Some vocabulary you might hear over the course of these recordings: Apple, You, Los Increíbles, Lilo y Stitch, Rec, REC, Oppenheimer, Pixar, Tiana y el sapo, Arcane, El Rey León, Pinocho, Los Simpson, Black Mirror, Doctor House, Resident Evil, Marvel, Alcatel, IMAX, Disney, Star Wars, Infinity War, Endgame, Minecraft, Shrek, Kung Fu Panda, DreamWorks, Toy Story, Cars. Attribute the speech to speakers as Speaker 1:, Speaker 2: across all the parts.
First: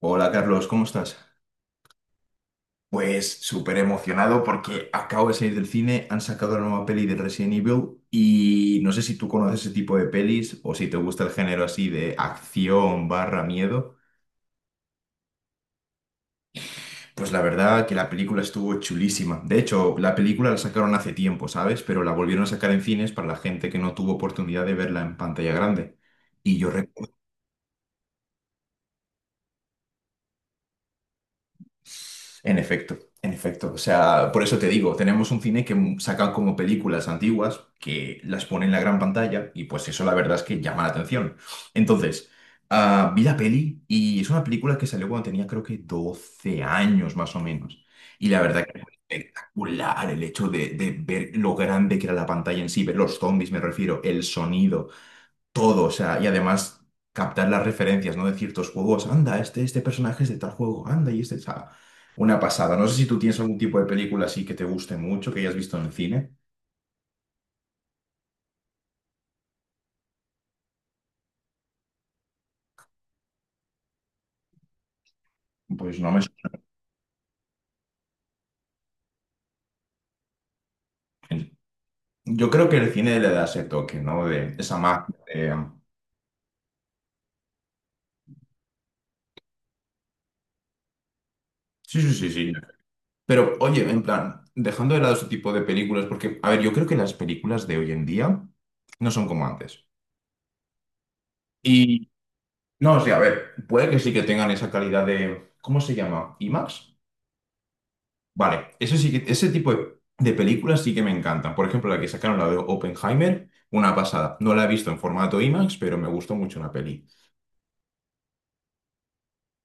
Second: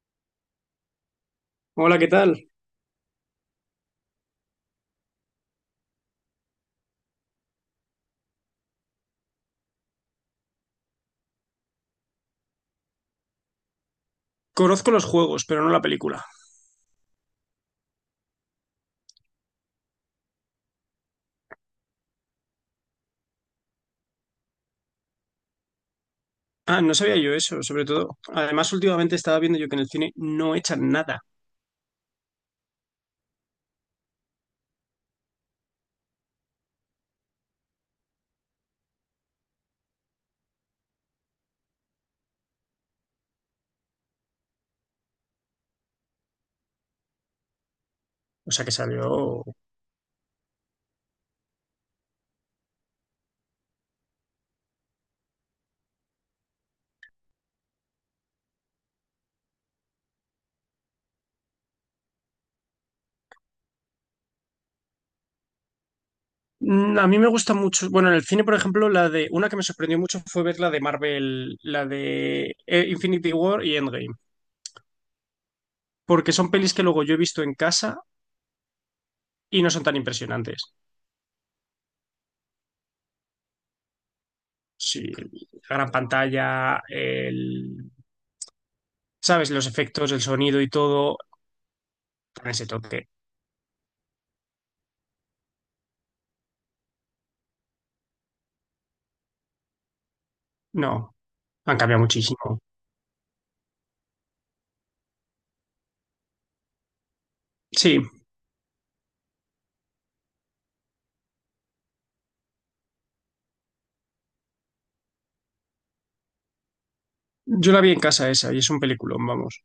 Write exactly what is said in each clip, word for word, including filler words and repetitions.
Speaker 1: Hola Carlos, ¿cómo estás?
Speaker 2: Hola, ¿qué tal?
Speaker 1: Pues súper emocionado porque acabo de salir del cine, han sacado la nueva peli de Resident Evil y no sé si tú conoces ese tipo de pelis o si te gusta el género así de acción barra miedo.
Speaker 2: Conozco los juegos, pero no la película.
Speaker 1: Pues la verdad que la película estuvo chulísima. De hecho, la película la sacaron hace tiempo, ¿sabes? Pero la volvieron a sacar en cines para la gente que no tuvo oportunidad de verla en pantalla grande. Y yo
Speaker 2: Ah, no sabía yo eso, sobre todo. Además, últimamente estaba viendo yo que en el cine no echan nada.
Speaker 1: En efecto, en efecto. O sea, por eso te digo, tenemos un cine que m- saca como películas antiguas que las pone en la gran pantalla y pues eso la verdad es que llama la atención. Entonces, ah, vi la peli y es una película que salió cuando tenía creo que doce años más o menos. Y la
Speaker 2: O sea,
Speaker 1: verdad que
Speaker 2: que
Speaker 1: fue
Speaker 2: salió...
Speaker 1: espectacular el hecho de, de ver lo grande que era la pantalla en sí, ver los zombies, me refiero, el sonido, todo, o sea, y además captar las referencias, ¿no? De ciertos juegos, anda, este, este personaje es de tal juego, anda, y este, o sea, una pasada. No sé si tú tienes algún tipo de película así que te guste mucho, que hayas visto en el cine,
Speaker 2: Mm, A mí me gusta mucho... Bueno, en el cine, por ejemplo, la de... Una que me sorprendió mucho fue ver la de Marvel, la de eh, Infinity War y Endgame.
Speaker 1: pues no me
Speaker 2: Porque son pelis que luego yo he visto en casa y no son tan impresionantes.
Speaker 1: sorprende. Yo creo que el cine le da ese toque, ¿no? De esa
Speaker 2: Sí,
Speaker 1: magia. de-
Speaker 2: la
Speaker 1: em,
Speaker 2: gran pantalla, el... ¿Sabes? Los efectos, el sonido y todo.
Speaker 1: Sí, sí, sí,
Speaker 2: Con
Speaker 1: sí.
Speaker 2: ese toque.
Speaker 1: Pero, oye, en plan, dejando de lado ese tipo de películas, porque, a ver, yo creo que las películas de hoy en día no son como antes.
Speaker 2: No, han cambiado
Speaker 1: Y,
Speaker 2: muchísimo.
Speaker 1: no, o sea, a ver, puede que sí que tengan esa calidad de, ¿cómo se llama? ¿IMAX?
Speaker 2: Sí,
Speaker 1: Vale, eso sí que, ese tipo de, de películas sí que me encantan. Por ejemplo, la que sacaron, la de Oppenheimer, una pasada. No la he visto en formato IMAX, pero me gustó mucho la peli.
Speaker 2: Yo la vi en casa esa y es un peliculón, vamos.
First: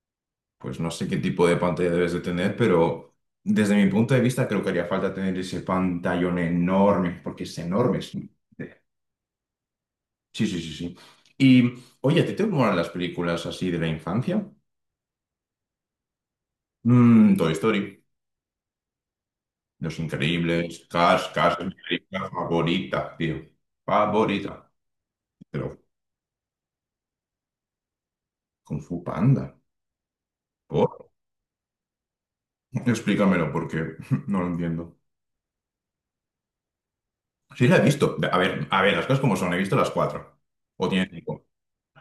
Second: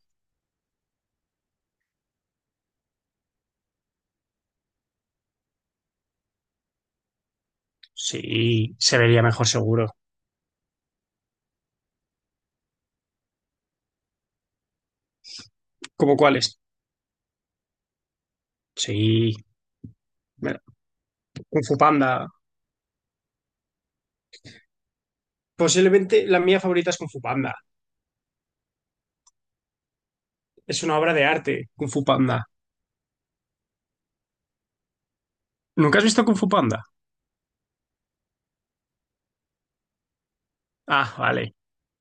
Speaker 1: Pues no sé qué tipo de pantalla debes de tener, pero desde mi punto de vista creo que haría falta tener ese pantallón enorme, porque es enorme. es-
Speaker 2: Sí, se vería mejor seguro.
Speaker 1: Sí, sí, sí, sí. Y, oye, ¿a ti te molan las películas así de la infancia?
Speaker 2: ¿Cómo cuáles?
Speaker 1: Mm, Toy Story,
Speaker 2: Sí,
Speaker 1: Los
Speaker 2: Mira,
Speaker 1: Increíbles, Cars, Cars
Speaker 2: Kung
Speaker 1: es
Speaker 2: Fu
Speaker 1: mi
Speaker 2: Panda.
Speaker 1: película favorita, tío. Favorita. Pero
Speaker 2: Posiblemente la mía favorita es Kung Fu Panda.
Speaker 1: Kung Fu Panda.
Speaker 2: Es una
Speaker 1: Oh,
Speaker 2: obra de arte, Kung Fu Panda.
Speaker 1: explícamelo porque no lo entiendo.
Speaker 2: ¿Nunca has visto Kung Fu Panda?
Speaker 1: Sí, la he visto. A ver, a ver, las cosas como son, he visto las cuatro. O tiene
Speaker 2: Ah,
Speaker 1: cinco.
Speaker 2: vale.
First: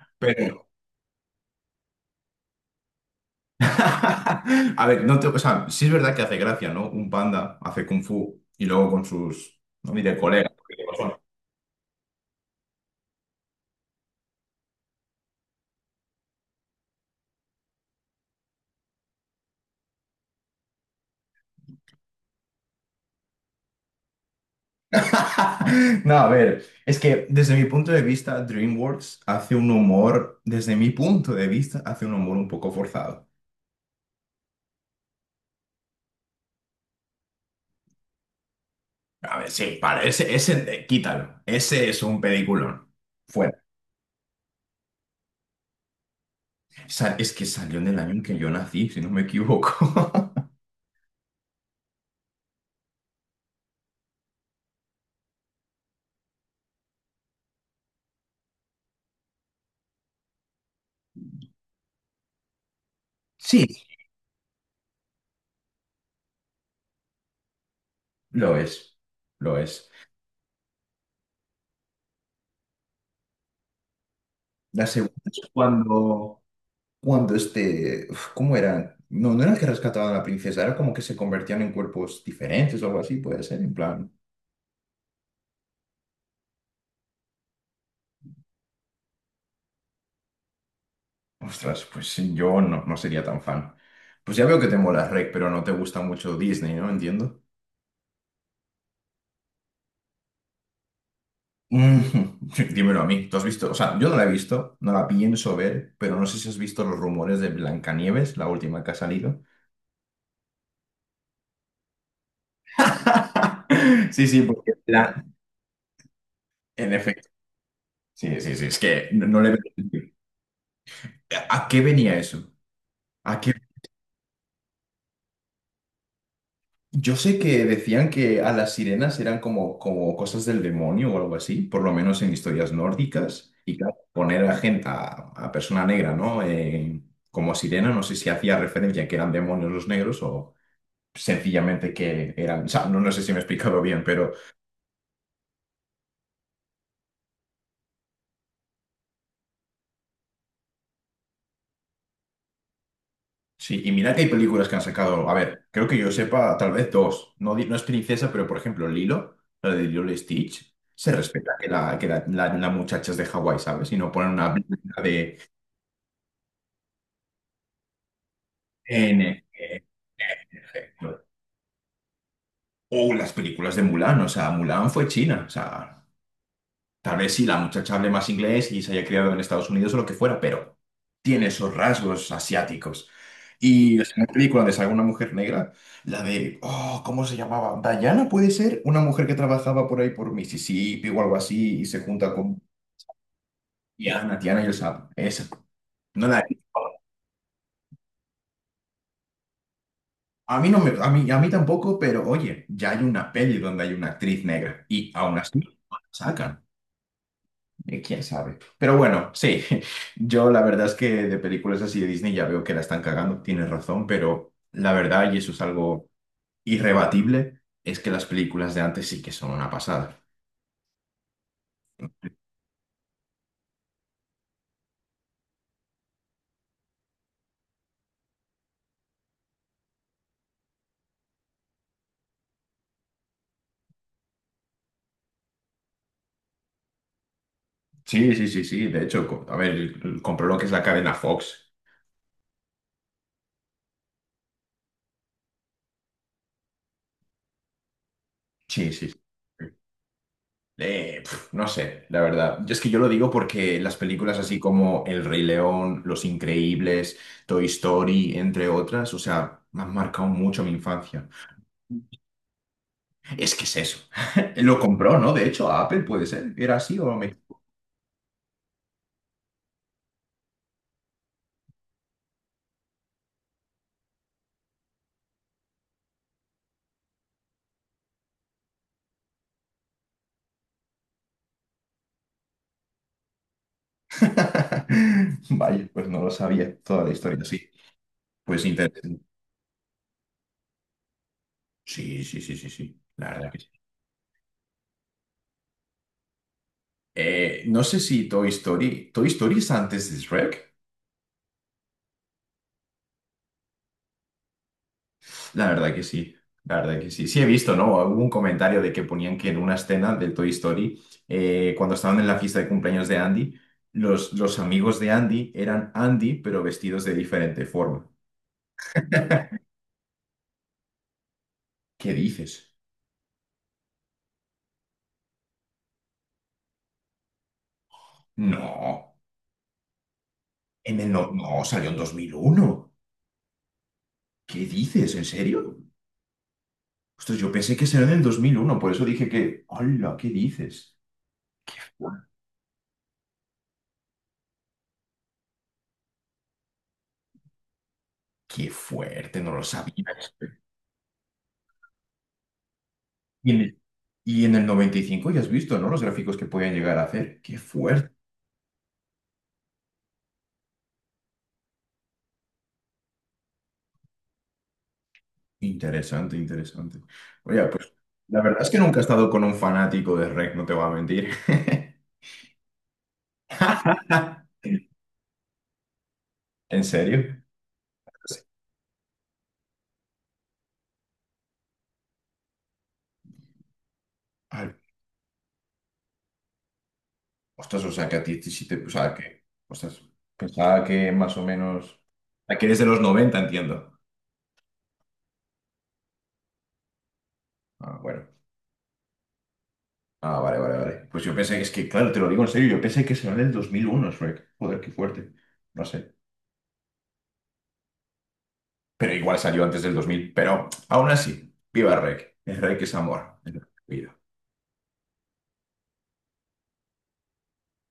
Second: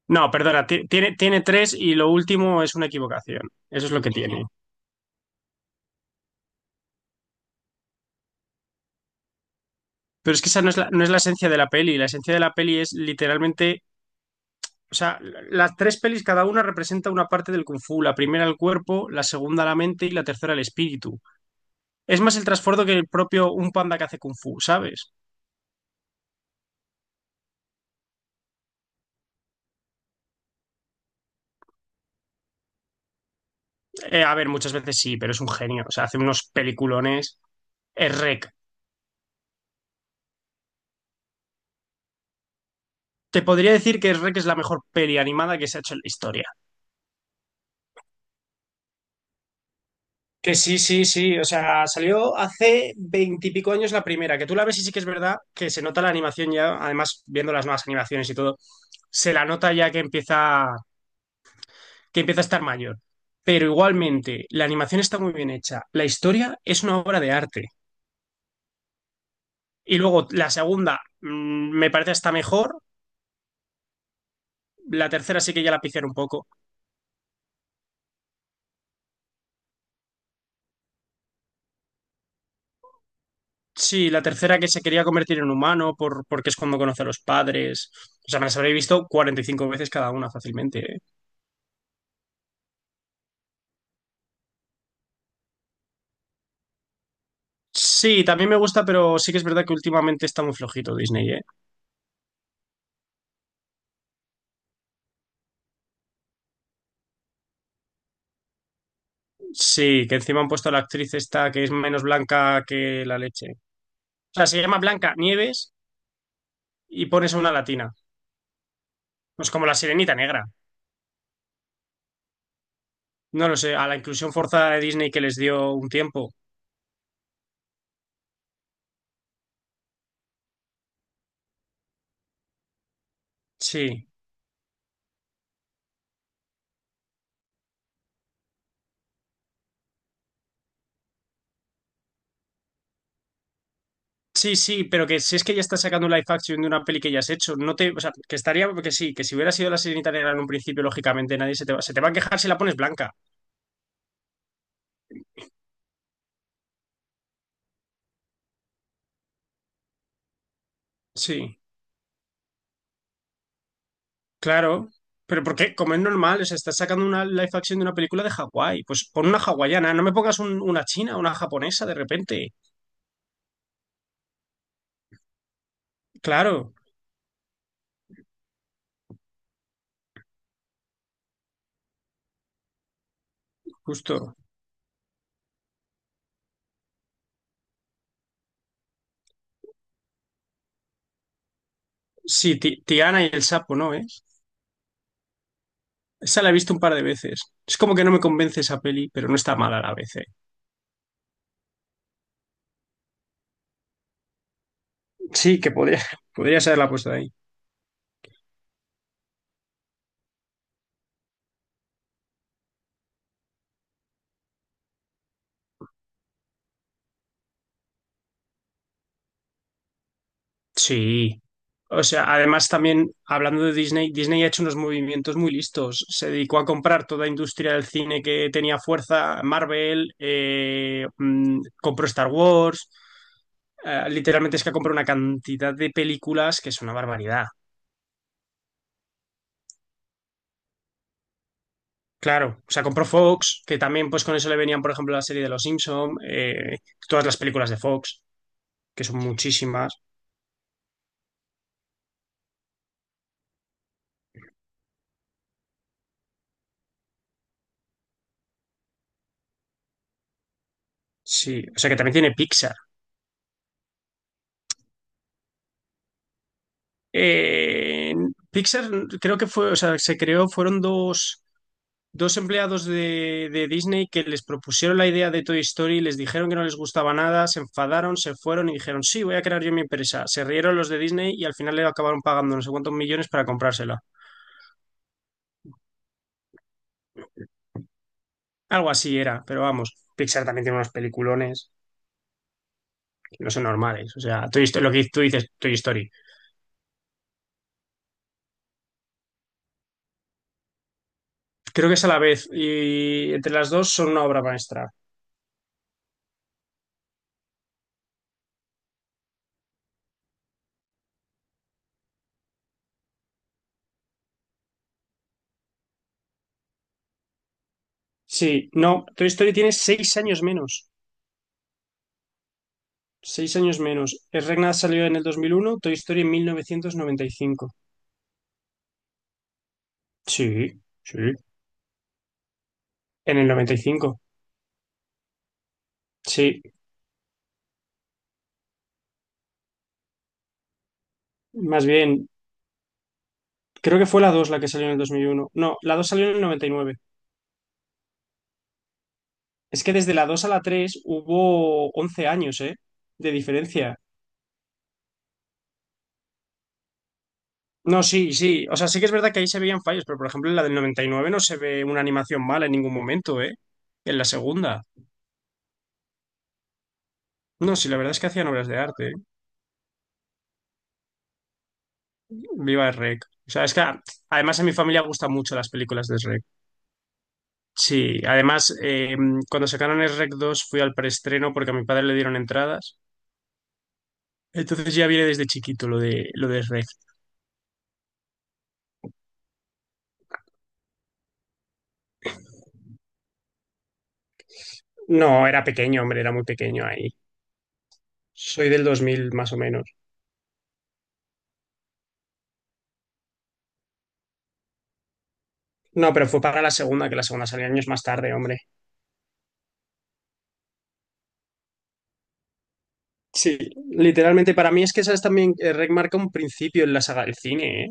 Speaker 2: No, perdona,
Speaker 1: Pero.
Speaker 2: ti- tiene, tiene tres y lo último es una equivocación. Eso es lo que tiene.
Speaker 1: A ver, no te- o sea, sí es verdad que hace gracia, ¿no? Un panda hace kung fu y luego con sus. No diré
Speaker 2: Pero es que
Speaker 1: colegas.
Speaker 2: esa no
Speaker 1: Porque
Speaker 2: es la,
Speaker 1: como
Speaker 2: no es
Speaker 1: son.
Speaker 2: la esencia de la peli. La esencia de la peli es literalmente, o sea, la- las tres pelis cada una representa una parte del kung fu. La primera el cuerpo, la segunda la mente y la tercera el espíritu. Es más el trasfondo que el propio un panda que hace kung fu, ¿sabes?
Speaker 1: No, a ver, es que desde mi punto de vista, DreamWorks hace un humor, desde mi punto de vista, hace un humor un poco forzado.
Speaker 2: Eh, a ver, muchas veces sí, pero es un genio. O sea, hace unos peliculones. Es Rec.
Speaker 1: A ver, sí, para, ese, ese, eh, quítalo. Ese es un peliculón.
Speaker 2: Te
Speaker 1: Fuera.
Speaker 2: podría decir que Rec es la mejor peli animada que se ha hecho en la historia.
Speaker 1: Sa- Es que salió en el año en que yo nací, si no me equivoco.
Speaker 2: Que sí, sí, sí. O sea, salió hace veintipico años la primera. Que tú la ves y sí que es verdad que se nota la animación ya. Además, viendo las nuevas animaciones y todo, se la nota ya que empieza, que empieza a estar mayor.
Speaker 1: Sí,
Speaker 2: Pero igualmente, la animación está muy bien hecha. La historia es una obra de arte.
Speaker 1: lo es, lo es.
Speaker 2: Y luego la segunda mm, me parece hasta mejor.
Speaker 1: La
Speaker 2: La
Speaker 1: segunda es
Speaker 2: tercera sí que ya la pifiaron un
Speaker 1: cuando,
Speaker 2: poco.
Speaker 1: cuando este, uf, ¿cómo eran? No, no era que rescataban a la princesa, era como que se convertían en cuerpos diferentes o algo así, puede ser, en
Speaker 2: Sí,
Speaker 1: plan,
Speaker 2: la tercera que se quería convertir en humano por, porque es cuando conoce a los padres. O sea, me las habré visto cuarenta y cinco veces cada una fácilmente, ¿eh?
Speaker 1: ostras, pues sí, yo no, no sería tan fan. Pues ya veo que te mola Rec, pero no te gusta mucho Disney, ¿no? Entiendo.
Speaker 2: Sí, también me gusta, pero sí que es verdad que últimamente está muy flojito Disney, ¿eh?
Speaker 1: Mm, dímelo a mí, ¿tú has visto? O sea, yo no la he visto, no la pienso ver, pero no sé si has visto los rumores de Blancanieves, la última que ha salido.
Speaker 2: Sí, que encima han puesto a la actriz esta que es menos blanca que la leche. O
Speaker 1: Sí, sí,
Speaker 2: sea, se
Speaker 1: porque
Speaker 2: llama Blanca
Speaker 1: la-
Speaker 2: Nieves
Speaker 1: en
Speaker 2: y
Speaker 1: efecto.
Speaker 2: pones a una latina.
Speaker 1: Sí, sí, sí, es que no, no
Speaker 2: No Es
Speaker 1: le veo
Speaker 2: como la
Speaker 1: sentido.
Speaker 2: sirenita negra.
Speaker 1: ¿A qué venía eso? ¿A
Speaker 2: No
Speaker 1: qué?
Speaker 2: lo sé, a la inclusión forzada de Disney que les dio un tiempo.
Speaker 1: Yo sé que decían que a las sirenas eran como, como cosas del demonio o algo así, por lo menos en historias nórdicas. Y claro,
Speaker 2: Sí.
Speaker 1: poner a gente, a, a persona negra, ¿no? Eh, como sirena, no sé si hacía referencia a que eran demonios los negros o sencillamente que eran. O sea, no, no sé si me he explicado bien, pero.
Speaker 2: Sí, sí, pero que si es que ya está sacando un live action de una peli que ya has hecho, no te, o sea, que estaría, que sí, que si hubiera sido la Sirenita negra en un principio, lógicamente nadie se te va, se te va a quejar si la pones blanca.
Speaker 1: Sí, y mira que hay películas que han sacado. A ver, creo que yo sepa, tal vez dos. No, di- no es princesa, pero por ejemplo, Lilo, la de Lilo y Stitch, se respeta
Speaker 2: Sí,
Speaker 1: que la, que la, la- la muchacha es de Hawái, ¿sabes? Y no ponen una
Speaker 2: claro.
Speaker 1: película de
Speaker 2: Pero porque, como es normal, o sea, estás sacando una live action de una película de Hawái, pues
Speaker 1: N.
Speaker 2: pon una
Speaker 1: N, N,
Speaker 2: hawaiana, no me pongas un- una china,
Speaker 1: N.
Speaker 2: una japonesa de repente.
Speaker 1: O las películas de Mulan, o sea, Mulan fue China, o sea.
Speaker 2: Claro,
Speaker 1: Tal vez sí, la muchacha hable más inglés y se haya criado en Estados Unidos o lo que fuera, pero tiene esos rasgos asiáticos. Y es una
Speaker 2: justo.
Speaker 1: película donde sale una mujer negra, la de, oh, ¿cómo se llamaba? Diana puede ser una mujer que trabajaba por ahí por Mississippi o algo así y se junta
Speaker 2: Sí,
Speaker 1: con
Speaker 2: Ti- Tiana y el sapo, ¿no es?
Speaker 1: Tiana, Tiana y el sapo. Esa. No la
Speaker 2: Esa
Speaker 1: he
Speaker 2: la he
Speaker 1: visto.
Speaker 2: visto un par de veces. Es como que no me convence esa peli, pero no está mala a la vez, ¿eh?
Speaker 1: A mí no me, a mí, a mí tampoco, pero oye, ya hay una peli donde hay una actriz negra y aún así
Speaker 2: Sí,
Speaker 1: no
Speaker 2: que
Speaker 1: la
Speaker 2: podría, podría
Speaker 1: sacan.
Speaker 2: ser la puesta ahí.
Speaker 1: Eh, ¿Quién sabe? Pero bueno, sí, yo la verdad es que de películas así de Disney ya veo que la están cagando, tienes razón, pero la verdad, y eso es algo irrebatible, es que las películas de antes sí que son una pasada.
Speaker 2: Sí. O sea, además también hablando de Disney, Disney ha hecho unos movimientos muy listos. Se dedicó a comprar toda industria del cine que tenía fuerza, Marvel, eh, mm, compró Star Wars. Eh, literalmente es que ha comprado una cantidad de películas que es una barbaridad.
Speaker 1: Sí, sí, sí, sí, de hecho, co- a ver, compró lo que es la cadena Fox.
Speaker 2: Claro, o sea, compró Fox, que también pues con eso le venían, por ejemplo, la serie de Los Simpson, eh, todas las películas de Fox,
Speaker 1: Sí,
Speaker 2: que
Speaker 1: sí. sí.
Speaker 2: son muchísimas.
Speaker 1: Eh, pf, no sé, la verdad. Yo es que yo lo digo porque las películas así como El Rey León, Los Increíbles, Toy Story, entre otras, o sea, me han marcado mucho mi infancia.
Speaker 2: Sí, o sea, que también tiene Pixar.
Speaker 1: Es que es eso. Lo compró, ¿no? De hecho, a Apple puede ser. ¿Era así o me...
Speaker 2: Eh, Pixar creo que fue, o sea, se creó, fueron dos, dos empleados de, de Disney que les propusieron la idea de Toy Story, les dijeron que no les gustaba nada, se enfadaron, se fueron y dijeron, sí, voy a crear yo mi empresa. Se rieron los de Disney y al final le acabaron pagando no sé cuántos millones para comprársela.
Speaker 1: Vaya, pues no lo sabía toda la historia, sí. Pues
Speaker 2: Algo así
Speaker 1: interesante.
Speaker 2: era, pero vamos, Pixar también tiene unos peliculones
Speaker 1: Sí, sí, sí, sí, sí. La
Speaker 2: que no
Speaker 1: verdad que
Speaker 2: son
Speaker 1: sí.
Speaker 2: normales. O sea, Toy Story- lo que tú dices, Toy Story.
Speaker 1: Eh, no sé si Toy Story... ¿Toy Story es antes de Shrek?
Speaker 2: Creo que es a la vez y entre las dos son una obra maestra.
Speaker 1: La verdad que sí. La verdad que sí. Sí he visto, ¿no? Hubo un comentario de que ponían que en una escena del Toy Story, eh, cuando estaban en la fiesta de cumpleaños de Andy, los, los amigos de Andy eran Andy, pero vestidos de diferente forma.
Speaker 2: Sí, no, Toy Story tiene seis años menos.
Speaker 1: ¿Qué dices?
Speaker 2: Seis años menos. Es Regnat salió en el dos mil uno, Toy Story en mil novecientos noventa y cinco.
Speaker 1: No.
Speaker 2: Sí,
Speaker 1: En el No,
Speaker 2: sí.
Speaker 1: no, salió en dos mil uno.
Speaker 2: En el noventa y cinco.
Speaker 1: ¿Qué dices? ¿En serio?
Speaker 2: Sí,
Speaker 1: Ostras, yo pensé que salió en el dos mil uno. Por eso dije que, hola, ¿qué dices?
Speaker 2: más bien. Creo que fue la dos la que salió en el dos mil uno. No, la dos salió en el noventa y nueve.
Speaker 1: Qué fuerte, no lo
Speaker 2: Es que
Speaker 1: sabía.
Speaker 2: desde la dos a la tres hubo once años, ¿eh? De
Speaker 1: Y en el,
Speaker 2: diferencia.
Speaker 1: y en el noventa y cinco ya has visto, ¿no? Los gráficos que podían llegar a hacer. Qué
Speaker 2: No,
Speaker 1: fuerte.
Speaker 2: sí, sí. O sea, sí que es verdad que ahí se veían fallos, pero por ejemplo en la del noventa y nueve no se ve una animación mala en ningún momento, ¿eh? En la segunda.
Speaker 1: Interesante, interesante. Oye,
Speaker 2: No, sí,
Speaker 1: pues
Speaker 2: la verdad es que
Speaker 1: la
Speaker 2: hacían
Speaker 1: verdad es
Speaker 2: obras
Speaker 1: que
Speaker 2: de
Speaker 1: nunca he
Speaker 2: arte, ¿eh?
Speaker 1: estado con un fanático de R E C, no te voy a mentir.
Speaker 2: Viva el REC. O sea, es que además a mi familia gustan mucho las películas de REC.
Speaker 1: ¿En serio?
Speaker 2: Sí, además, eh, cuando sacaron el REC dos fui al preestreno porque a mi padre le dieron entradas.
Speaker 1: Al
Speaker 2: Entonces ya viene desde chiquito lo de lo de REC.
Speaker 1: Ostras, o sea, que a ti sí te... O sea, que... Ostras, pensaba que más o menos... Ah, que eres de los noventa, entiendo.
Speaker 2: No, era pequeño, hombre, era muy pequeño ahí.
Speaker 1: Ah, bueno.
Speaker 2: Soy del dos mil más o menos.
Speaker 1: Ah, vale, vale, vale. Pues yo pensé que es que, claro, te lo digo en serio, yo pensé que salió en el dos mil uno, Shrek. Joder, qué fuerte. No
Speaker 2: No,
Speaker 1: sé.
Speaker 2: pero fue para la segunda, que la segunda salió años más tarde, hombre.
Speaker 1: Pero igual salió antes del dos mil. Pero aún así, viva Rek. El Rek es amor. Es
Speaker 2: Sí,
Speaker 1: lo que pido.
Speaker 2: literalmente para mí es que sabes también eh, REC marca un principio en la saga del cine, ¿eh?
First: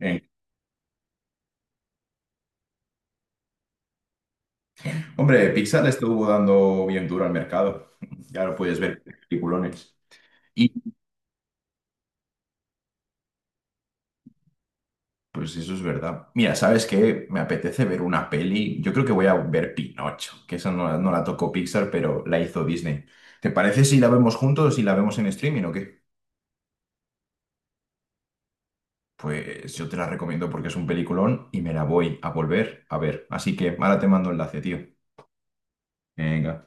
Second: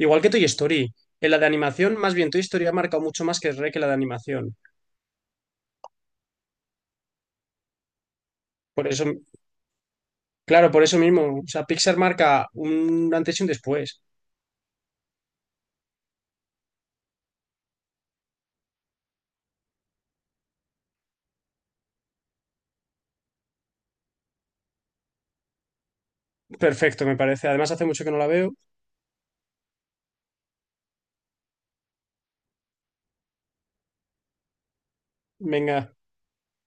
Speaker 1: Eh,
Speaker 2: que Toy Story. En la de animación, más bien Toy Story ha marcado mucho más que REC en la de animación.
Speaker 1: Hombre, Pixar le estuvo dando bien duro al mercado. Ya lo puedes
Speaker 2: Por
Speaker 1: ver,
Speaker 2: eso,
Speaker 1: peliculones.
Speaker 2: claro, por eso mismo. O sea, Pixar marca un antes y un después.
Speaker 1: Pues eso es verdad. Mira, ¿sabes qué? Me apetece ver una peli. Yo creo que voy a ver Pinocho, que esa no, la- no la tocó Pixar, pero la hizo Disney. ¿Te parece si la vemos juntos, si la vemos en streaming o qué?
Speaker 2: Perfecto, me parece. Además, hace mucho que no la veo.
Speaker 1: Pues yo te la recomiendo porque es un peliculón y me la voy a volver a ver. Así que ahora te mando enlace, tío.
Speaker 2: Venga,
Speaker 1: Venga.